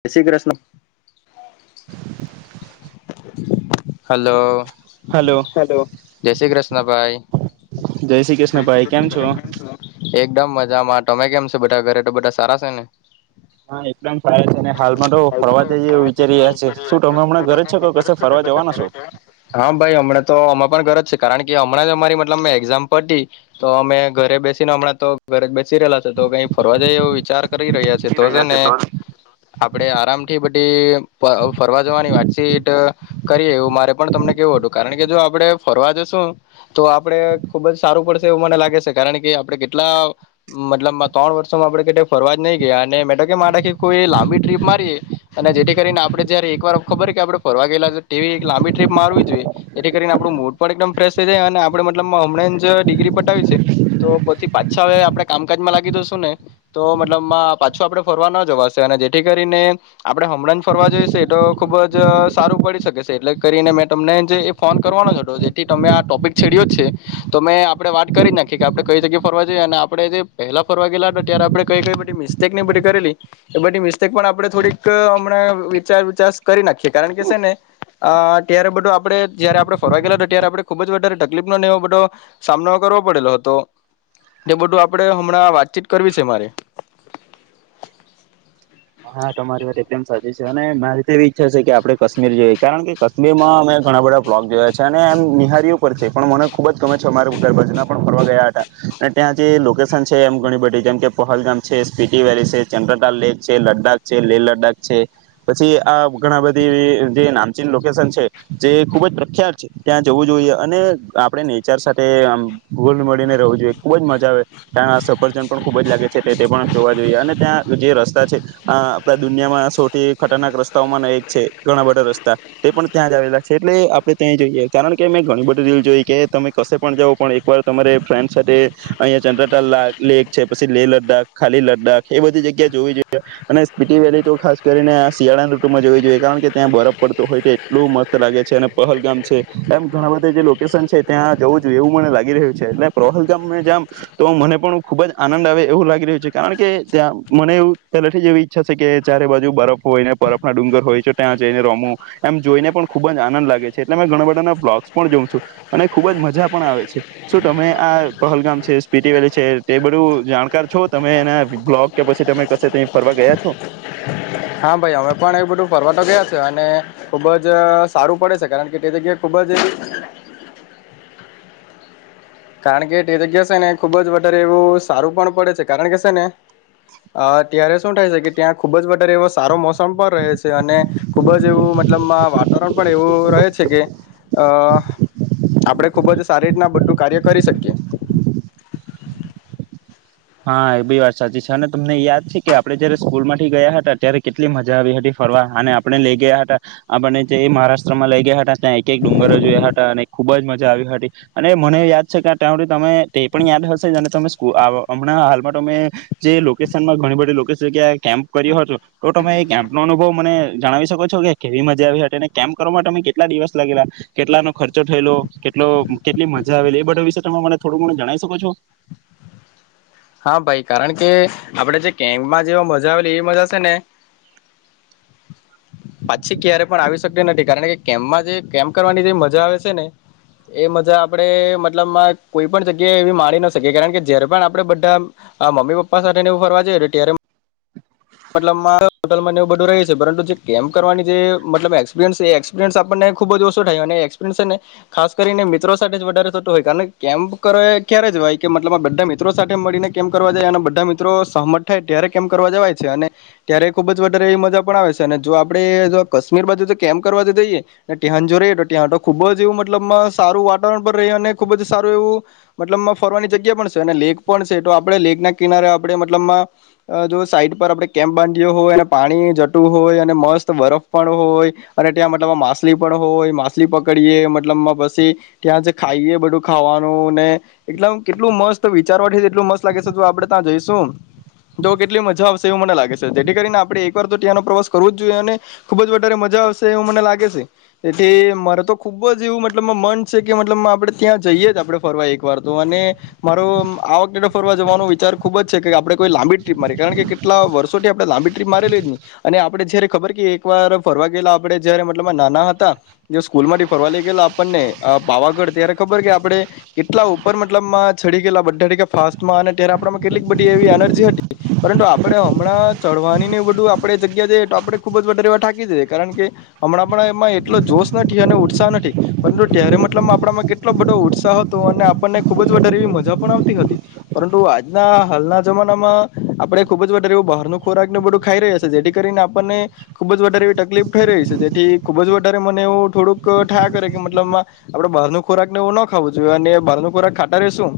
જય Shri Krishna hello hello જય શ્રી કૃષ્ણભાઈ જય શ્રી કૃષ્ણ ભાઈ કેમ છો. એકદમ મજામાં તમે કેમ છો બધા ઘરે તો બધા સારા છે ને હા એકદમ સાર છે અને હાલમાં તો ફરવા જઈએ એવુ વિચારી રહ્યા છે શું તમે હમણાં ઘરે જ છો કે કશે ફરવા જવાના છો. હા ભાઈ હમણાં તો અમે પણ ઘરે જ છે કારણ કે હમણાં જ અમારી મતલબ મેં એક્ઝામ પતી તો અમે ઘરે બેસીને હમણાં તો ઘરે બે સી રેલા છે તો કઈ ફરવા જાય એવો વિચાર કરી રહ્યા છે તો છે ને આપડે આરામથી તે ફર ફરવા જવાની વાતચીત કરીએ એવું મારે પણ તમને કેવું હતું કારણ કે જો આપણે ફરવા જશું તો આપડે ખુબ જ સારું પડશે એવું મને લાગે છે કારણ કે આપણે કેટલા મતલબ ત્રણ વર્ષોમાં આપે કેથે ફરવા જ નહી ગયા અને મેતો કેમ આ ડાખી કોઈ લાંબી ટ્રીપ મારીએ અને જેથી કરીને આપડે જયારે એક વાર ખબર કે આપણે ફરવા ગયેલા તેવી એક લાંબી ટ્રીપ મારવી જોઈએ જેથી કરીને આપણું મૂડ પણ એકદમ ફ્રેશ થઈ જાય અને આપણે મતલબમાં હમણાં જ ડિગ્રી પટાવી છે તો પછી પાછા હવે આપણે કામકાજમાં લાગી જશું ને તો મતલબ પાછો આપણે ફરવા ન જવાશે અને જેથી કરીને આપણે હમણાં જ ફરવા જોઈશ તો ખૂબ જ સારું પડી શકે છે એટલે કરીને મેં તમને જે એ ફોન કરવાનો જ હતો જેથી તમે આ ટોપિક છેડ્યો જ છે તો મેં આપણે વાત કરી નાખી કે આપણે કઈ જગ્યા ફરવા જઈએ અને આપણે જે પહેલા ફરવા ગયેલા હતા ત્યારે આપણે કઈ કઈ બધી મિસ્ટેક નહી બધી કરેલી એ બધી મિસ્ટેક પણ આપણે થોડીક હમણાં વિચાર વિચાર કરી નાખીએ કારણ કે સે ને અ ત્યારે બધું આપડે જયારે આપડે ફરવા ગેલા ત્યારે આપણે ખુબ જ વધારે તકલીફનો ને એવો બધો સામનો કરવો પડેલો હતો એ બધું આપણે હમણાં વાતચીત કરવી છે મારે હા તમારી વાત એકદમ સાચી છે અને મારી તો એવી ઈચ્છા છે કે આપણે કશ્મીર જોઈએ કારણ કે કશ્મીરમાં અમે ઘણા બધા વલોગ જોયા છે. અને એમ નિહારીઓ પર છે પણ મને ખુબ જ ગમે છે અમારા બાજના પણ ફરવા ગયા હતા અને ત્યાં જે લોકેશન છે એમ ઘણી બધી જેમ કે પહલગામ છે સીટીવેલી છે ચંદ્રતા લેક છે લદ્દાખ છે લેહ લદ્દાખ છે પછી આ ઘણા બધી જે નામચીન લોકેશન છે જે ખુબ જ પ્રખ્યાત છે. ત્યાં જવું જોઈએ અને આપણે નેચર સાથે ગોલ મળીને રહેવું જોઈએ ખુબ જ મજા આવે ત્યાં સફરજન પણ ખુબ જ લાગે છે તે પણ જોવા જઈએ અને ત્યા જે રસ તા છે આપણા દુનિયામાં સૌથી ખતરનાક રસ્તાઓમાં નો એજ છે ઘણા બધાં રસ્તા તે પણ ત્યાજ આવેલા છે એટલે આપડે ત્યાં જઈએ કારણ કે મે ઘણી બધી રીલ જોઈ કે તમે કસે પણ જાવો પણ એકવાર તમારે ફ્રેન્ડ સાથે અહીંયા ચંદ્રટાલ લેક છે પછી લે લદ્દાખ ખાલી લદ્દાખ એ બધી જગ્યા જોવી જોઈએ. અને સ્પીટી વેલી તો ખાસ કરીને શિયાળાની ઋતુમાં જોવી જોઈએ કારણ કે ત્યાં બરફ પડતો હોય તો એટલું મસ્ત લાગે છે અને પહલગામ છે એમ ઘણા બધા જે લોકેશન છે ત્યાં જોવું જોઈએ એવું મને લાગી રહ્યું છે એટલે પહલગામ મે જામ એટલે તો મને પણ ખૂબ જ આનંદ આવે એવું લાગી રહ્યું છે કારણકે ત્યાં મને એવું પેલેથી જ એવી ઈચ્છા છે કે ચારે બાજુ બરફ હોય ને બરફ ના ડુંગર હોય તો ત્યાં જાયને રમું એમ જોઈને પણ ખૂબ જ આનંદ લાગે છે એટલે મેં ઘણા બધાના વલોગ્સ પણ જોઉં છુ અને ખૂબ જ મજા પણ આવે છે શું તમે આ પહલગામ છે સ્પીટી વેલી છે તે બધું જાણકાર છો તમે એના બ્લોગ કે પછી તમે કશે તય ફરવા ગયા છો? હા ભાઈ અમે પણ એ બધું ફરવાતો ગયા છે અને કારણ કે તે જગ્યા સે ને ખુબ જ વધારે એવું સારું પણ પડે છે કારણકે સે ને અ ત્યારે શું થાય સે ત્યાં ખૂબ જ વધારે એવો સારો મોસમ પણ રહે છે અને ખૂબ જ એવું મતલબમાં વાતાવરણ પણ એવું રહે છે કે અ આપડે ખૂબ જ સારી રીતના બધું કાર્ય કરી શકીએ. હા એ બી વાત સાચી છે અને તમને યાદ છે કે આપણે જયારે સ્કૂલ માંથી ગયા હતા ત્યારે કેટલી મજા આવી હતી ફરવા અને આપણને લઈ ગયા હતાં આપણને જે હમણાં હાલમાં તમે જે લોકેશન માં ઘણી બધી લોકેશ જગ્યા કેમ્પ કર્યો હતો તો તમે એ કેમ્પનો અનુભવ હા ભાઈ કારણ, આ મમ્મી પપ્પા સાથે નેવું ફરવા જઈએ તો ત્યારે, મતલબમાં હોટલને એવું બધું માં રેય છે. અને ત્યારે ખુબ જ વધારેવી એવી મજા પણ આવે છે. અને જો આપડે જો કાશ્મીર બાજુ જો કેમ્પ કરવા જઈએ અને ત્યાં જ જો રહીએ. પર આપડે કેમ્પ બાંધ્યો હોય અને પાણી જટું હોય અને મ અસલી પકડીએ મતલબમાં પછી ત્યાં જે ખાઈએ બધું ખાવાનું ને એટલમ કેટલું મસ્ત વિચારવાથી એટલું મસ્ત લાગે સે જો આપડે ત્યાં જઈશું તો કેટલી મજા આવશે. એવું મને લાગે છે જેથી કરીને આપણે એકવાર તો ત્યાંનો પ્રવાસ કરવો જ જોઈએ અને ખુબ જ વધારે મજા આવશે એવું મને લાગે છે તેથી મારે તો ખુબ જ એવું મતલબમાં મન છે કે મતલબમાં આપડે ત્યાં જઈએ જ આપણે ફરવા એકવાર તો અને મારો આ વખતે ફરવા જવાનો વિચાર ખુબ જ છે કે આપણે કોઈ લાંબી ટ્રીપ મારી કારણ કે કેટલા વર્ષોથી આપણે લાંબી ટ્રીપ મારેલી અને આપણેે જયારે ખબર કે એક વાર ફરવા ગેલા આપડે જયારે મતલબ નાના હતા જે સ્કૂલ માંથી ફરવા લઈ ગેલા આપણને પાવાગઢ ત્યારે ખબર કે આપણે કેટલા ઉપર મતલબમાં છડી ગયેલા બધા થી કા ટફાસ્ટમાં અને ત્યારે આપડા માં કેટલીક બધી એ એનર્જી હતી પરંતુ આપણે હમણાં ચઢવાની ને એ બધું આપણે જગ્યા જઈએ તો આપણે ખુબ જ વધરેવા થાકી જઈએ કારણ કે હમણાં પણ એમાં એટલો જોશ નથી અને ઉત્સાહ નથી પરંતુ ત્યારે મતલબ આપણામાં કેટલો બધો ઉત્સાહ હતો અને આપણને ખુબ જ વધારે એવી મજા પણ આવતી હતી પરંતુ આજના હાલના જમાનામાં આપણે ખુબ જ વધારે એવું બહારનું ખોરાક ને એવું બધું ખાઈ રહ્યા છે જેથી કરીને આપણને ખુબ જ વધારે એવી તકલીફ થઈ રહી છે જેથી ખુબ જ વધારે મને એવું થોડુંક થાયા કરે કે મતલબ આપણેે બહારનો ખોરાક ને એવું ન ખાવું જોઈએ અને બહાર નો ખોરાક ખાટા રહે શું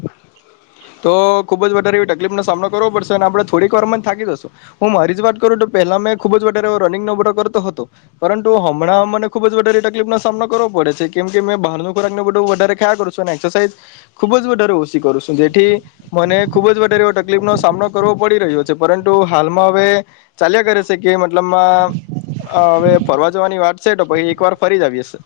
તો ખુબ જ વધારે એવી તકલીફનો સામનો કરવો પડશે અને આપણે થોડીક વાર માં જ થાકી જસુ હું મારી જ વાત કરું તો પહેલા મેં ખુબ જ વધારે ઓ રનિંગ નો બધો કરતો હતો પરંતુ હમણાં મને ખુબ જ વધારે તકલીફ નો સામનો કરવો પડે છે કેમ કે મેં બહારનો ખોરાક નો બધો વધારે ખયા કરું છું અને એક્સરસાઇઝ ખુબ જ વધારે ઓસી કરું સુ જેથી મને ખુબ જ વધારે એવો તકલીફ નો સામનો કરવો પડી રહ્યો છે પરંતુ હાલમાં હવે ચાલ્યા કરે છે કે મતલબમાં અ હવે ફરવા જવાની વાત સે તો પહિ એક વાર ફરી જ આવી શું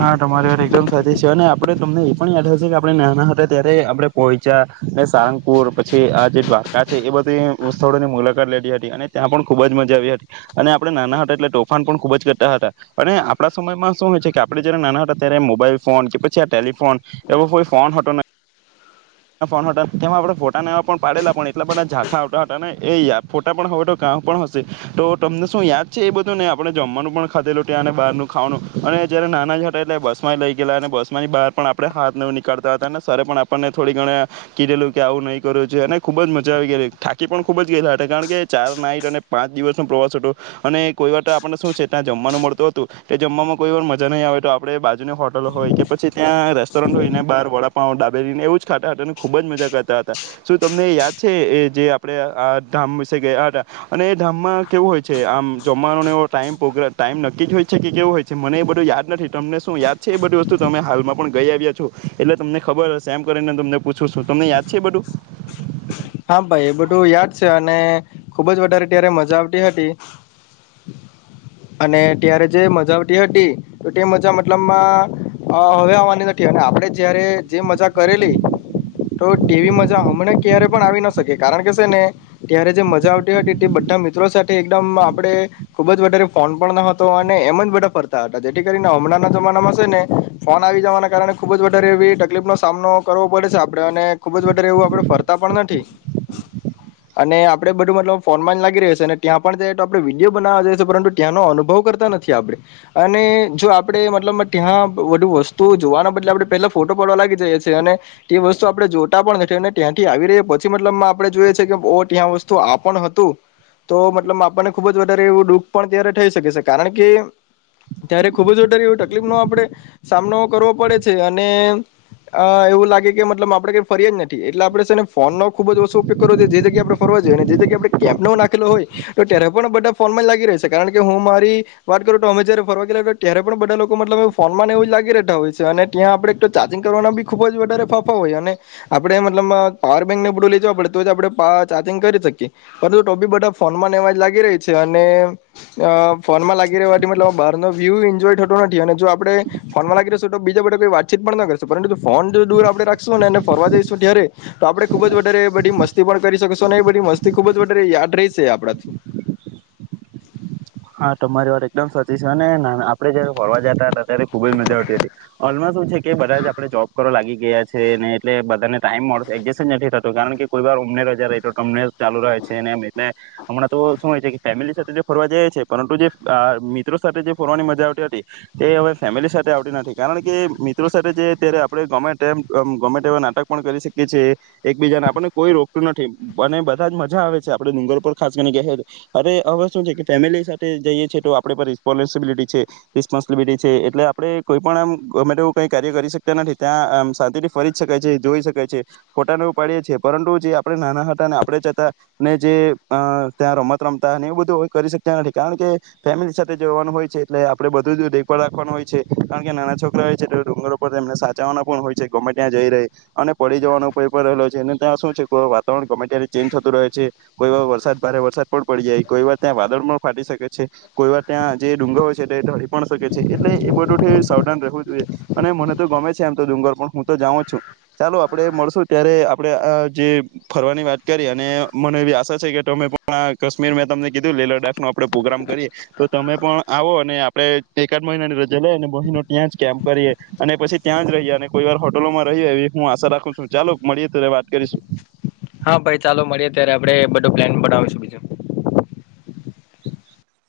હા તમારી વાર એકદમ સાચી છે અને આપડે તમને એ પણ યાદ હશે કે આપણે નાના હતા ત્યારે આપણે પોઇચા ને સારંગપુર પછી આ જે દ્વારકા છે એ બધું સ્થળોની મુલાકાત લેધી હતી અને ત્યાં પણ ખુબ જ મજા આવી હતી અને આપણે નાના હતા એટલે તોફાન પણ ખુબ જ કરતા હતા અને આપણા સમયમાં શું હોય છે કે આપડે જ્યારે નાના હતાત્યારે મોબાઈલ ફોન કે પછી આ ટેલિ ફોન એવો કોઈ ફોન હતો નઈ ફોન હતા તેમાં આપણે ફોટા ને એવા પણ પાડેલા પણ એટલા બધા ઝાંખા આવતા હતા એ યા ફોટા પણ હવે તો કાં પણ હશે તો તમને શું યાદ છે એ બધું ને આપણેે જમવાનું પણ ખાધેલું ત્યાં અને બારનું ખાવાનું અને જ્યાંરે નાના જ હતા એટલે બસમાં લઈ ગયલા અને બસમાંની બહાર પણ આપણે હાથ ને એવું નીકળતા હતા અને સરે પણ આપણને થોડી ઘણે કીધેલું કે આવું નહીં કરવુ જોઈએ અને ખૂબ જ મજા આવી ગયલી થાકી પણ ખૂબ જ ગયેલા હતા કારણ કે ચાર નાઇટ અને પાંચ દિવસનો પ્રવાસ હતો અને કોઈ વાર તો આપણે શું છે ત્યાં જમવાનું મળતું હતું તે જમવામાં કોઈ વાર મજા નહીં આવેય તો આપણે બાજુની હોટલ હોય કે પછી ત્યાં રેસ્ટોરન્ટ હોય ને બહાર વડાપાવ દાબેલી ને એવું જ ખાતા હતા અને ખૂબ જ મજા કરતા હતા શું તમને યાદ છે એ જે આપણે આ ધામ વિશે ગયા હતા અને એ ધામમાં કેવું હોય છે આમ જમવાનોને એવો ટાઈમ પોગ્ર ટાઈમ નક્કી જ હોય છે કેવું હોય છે મને એ બધું યાદ નથી તમને શું યાદ છે એ બધી વસ્તુ તમે હાલમાં પણ ગઈ આવ્યા છો એટલે તમને ખબર હશે એમ કરીને તમને પૂછું છું તમને યાદ છે એ બધું? ખુબ જ વધારે ત્યારે મજા આવતી હતી અને ત્યારે જે મજા આવતી હતી તો તે મજા મતલબમાં હવે આવવાની નથી અને આપડે જયારે જે મજા કરેલી તો તેવી મજા હમણા ક્યારે પણ આવી ના શકે કારણ કે સે ને ત્યારે જે મજા આવતી હતી તે બધા મિત્રો સાથે એકદમ આપણે ખુબ જ વધારે ફોન પણ ન હતો અને એમ જ બધા ફરતા હતા જેથી કરીને હમણાંના જમાનામાં સે ને ફોન આવી જવાના કારણે ખુબ જ વધારે એવી તકલીફનો સામનો કરવો પડે છે આપડે અને ખુબ જ વધારે એવું આપણે ફરતા પણ નથી અને આપડે બધું મતલબ ફોનમાં જ લાગી રહે સે અને ત્યાં પણ જોઈએ તો આપણે વિડીયો બનાવવા જઈ પરંતુ ત્યાંનો અનુભવ કરતા નથી આપણે અને જો આપડે મતલબમાં ત્યાં વધુ વસ્તુ જોવાના બદલે આપણે પેલા ફોટો પાડવા લાગી જઈએ છે અને તે વસ્તુ આપણે જોતા પણ નથી અને ત્યા [unintelligible] પછી મતલબ આપણે જોઈએ છે કે ઓ ત્યાં વસ્તુ આપણ હતું તો મતલબ આપણને ખુબ જ વધારે એવું દુઃખ પણ ત્યારે થઈ શકે સે કારણ કે ત્યારે ખુબ જ વધારે એવ તકલીફ નો આપણે સામનો કરવો પડે છે અને અ એવું લાગે કે મતલબ આપણે કઈ ફરિયા જ નથી એટલે આપણે છે ને ફોન નો ખુબ જ ઓછો ઉપયોગ કરો જે જગ્યા આપણે ફરવા જઈએ જે જગ્યા આપણે કેપ નો નાખેલો હોય તો ત્યારે પણ બધા ફોનમાં જ લાગી રહે છે કારણ કે હું મારી વાત કરું તો અમે જયારે ફરવા ગેલા ઉતા ત્યારે પણ બધા લોકો મતલબમા ફોનમા ને એવું જ લાગી રહેતા હોય છે અને ત્યાં આપણેે એક તો ચાર્જિંગ કરવાના બી ખુબ જ વધારે ફાંફા હોય અને આપણે મતલબમા પાવર બેંકને બધુ લે જવા પડે તો એ જ આપણે પા ચાર્જિંગ કરી શકીએ પરંતુ ટોબી બધા ફોનમાંને એવા જ લાગી રહી છે અને અ ફોનમાં લાગી રહેવાથી મતલબ બારનો વ્યુ એન્જોય થતો નથી અને જો આપણે ફોનમાં લાગી રહેશું તો બીજા બધા ને વાતચીત પણ ન કરીશું પરંતુ જો ફોન જો દૂર આપણે રાખશું ને ને ફરવા જઈશું ત્યારે તો આપડે ખુબજ વધારે બધી મસ્ત તી પણ કરી શકશો ને એ બધી મસ્ત તે ખૂબ જ વધારે યાદ રહીશે આપણાથી હા તમારી વાત એકદમ સાચી છે અને ના ના આપડે જયારે ફરવા જતા હતા ત્યારે ખૂબ જ મજા આવતી હતી ઓલમાં શું છે કે બધા જ આપણે જોબ કરવા લાગી ગયા છે ને એટલે બધાને ટાઈમ મળશે એડજસ્ટ જ નથી થતો કારણ કે કોઈવાર અમને રજા રેય તો તમને ચાલુ રહે છે ને એમ એટલે હમણાં તો શું હોય છે કે ફેમિલી સાથે જો ફરવા જાય છે પરંતુ જે આ મિત્રો સાથે જે ફોરવાની મજા આવતી હતી તે હવે ફેમિલી સાથે આવતી નથી કારણ કે મિત્રો સાથે જે અત્યારે આપણે ગમેતેમ આમ ગમેતેવા નાટક પણ કરી શકીએ છે એકબીજાને આપણને કોઈ રોકતું નથી અને બધા જ મજા આવે છે આપડે ડુંગર પર ખાસ કરીને ઘેહેર અરે હવે શું છે કે ફેમિલી સાથ તે જઈએ છે તો આપણેે પર રિસ્પોન્સિબિલિટી છે રિસ્પોન્સિબિલિટી છે એટલે આપણે કોઈ પણ આમ ગમેતેવુ કઈ કાર્ય કરી શકતા નથી ત્યાં આમ શાંતિથી ફરી જ શકાય છે જોઈ શકાય છે ફોટાને એવુ પાડીએ છીએ પરંતુ જે આપણે નાના હતા ને આપણે જ હતા ને જે અ ત્યાં રમત રમતા અને એવું બધું અવે કરી શકતા નથી. કારણ કે ફેમિલી સાથે જોવાનું હોય છે એટલે આપણે બધું જ દેખભાળ રાખવાનું હોય છે કારણકે નાના છોકરા હોય છે તો ડુંગરો પર એમને સાચવવાના પણ હોય છે ગમે ત્યાં જઈ રહે અને પડી જવાનું ભઈ પણ રહેલો છે અને ત્યાં શું છે કોય વાતાવરણ ગમે તયારે ફરી શકે છે કોઈ વાર ત્યાં જે ડુંગર હોય છે તે ઢળી પણ શકે છે એટલે એ બધુંથી સાવધાન આપડે પોગ્રામ કરીએ તો તમે પણ આવો અને આપણે એકાદ મહિનાની રજા લઈ અને મહિનો ત્યાં જ કેમ્પ કરીએ અને પછી ત્યાં જ રહીએ અને કોઈવાર હોટલોમાં રહીએ એવી હું આશા રાખું છું ચાલો મળીએ ત્યારે વાત કરીશું [inaudible] [inaudible]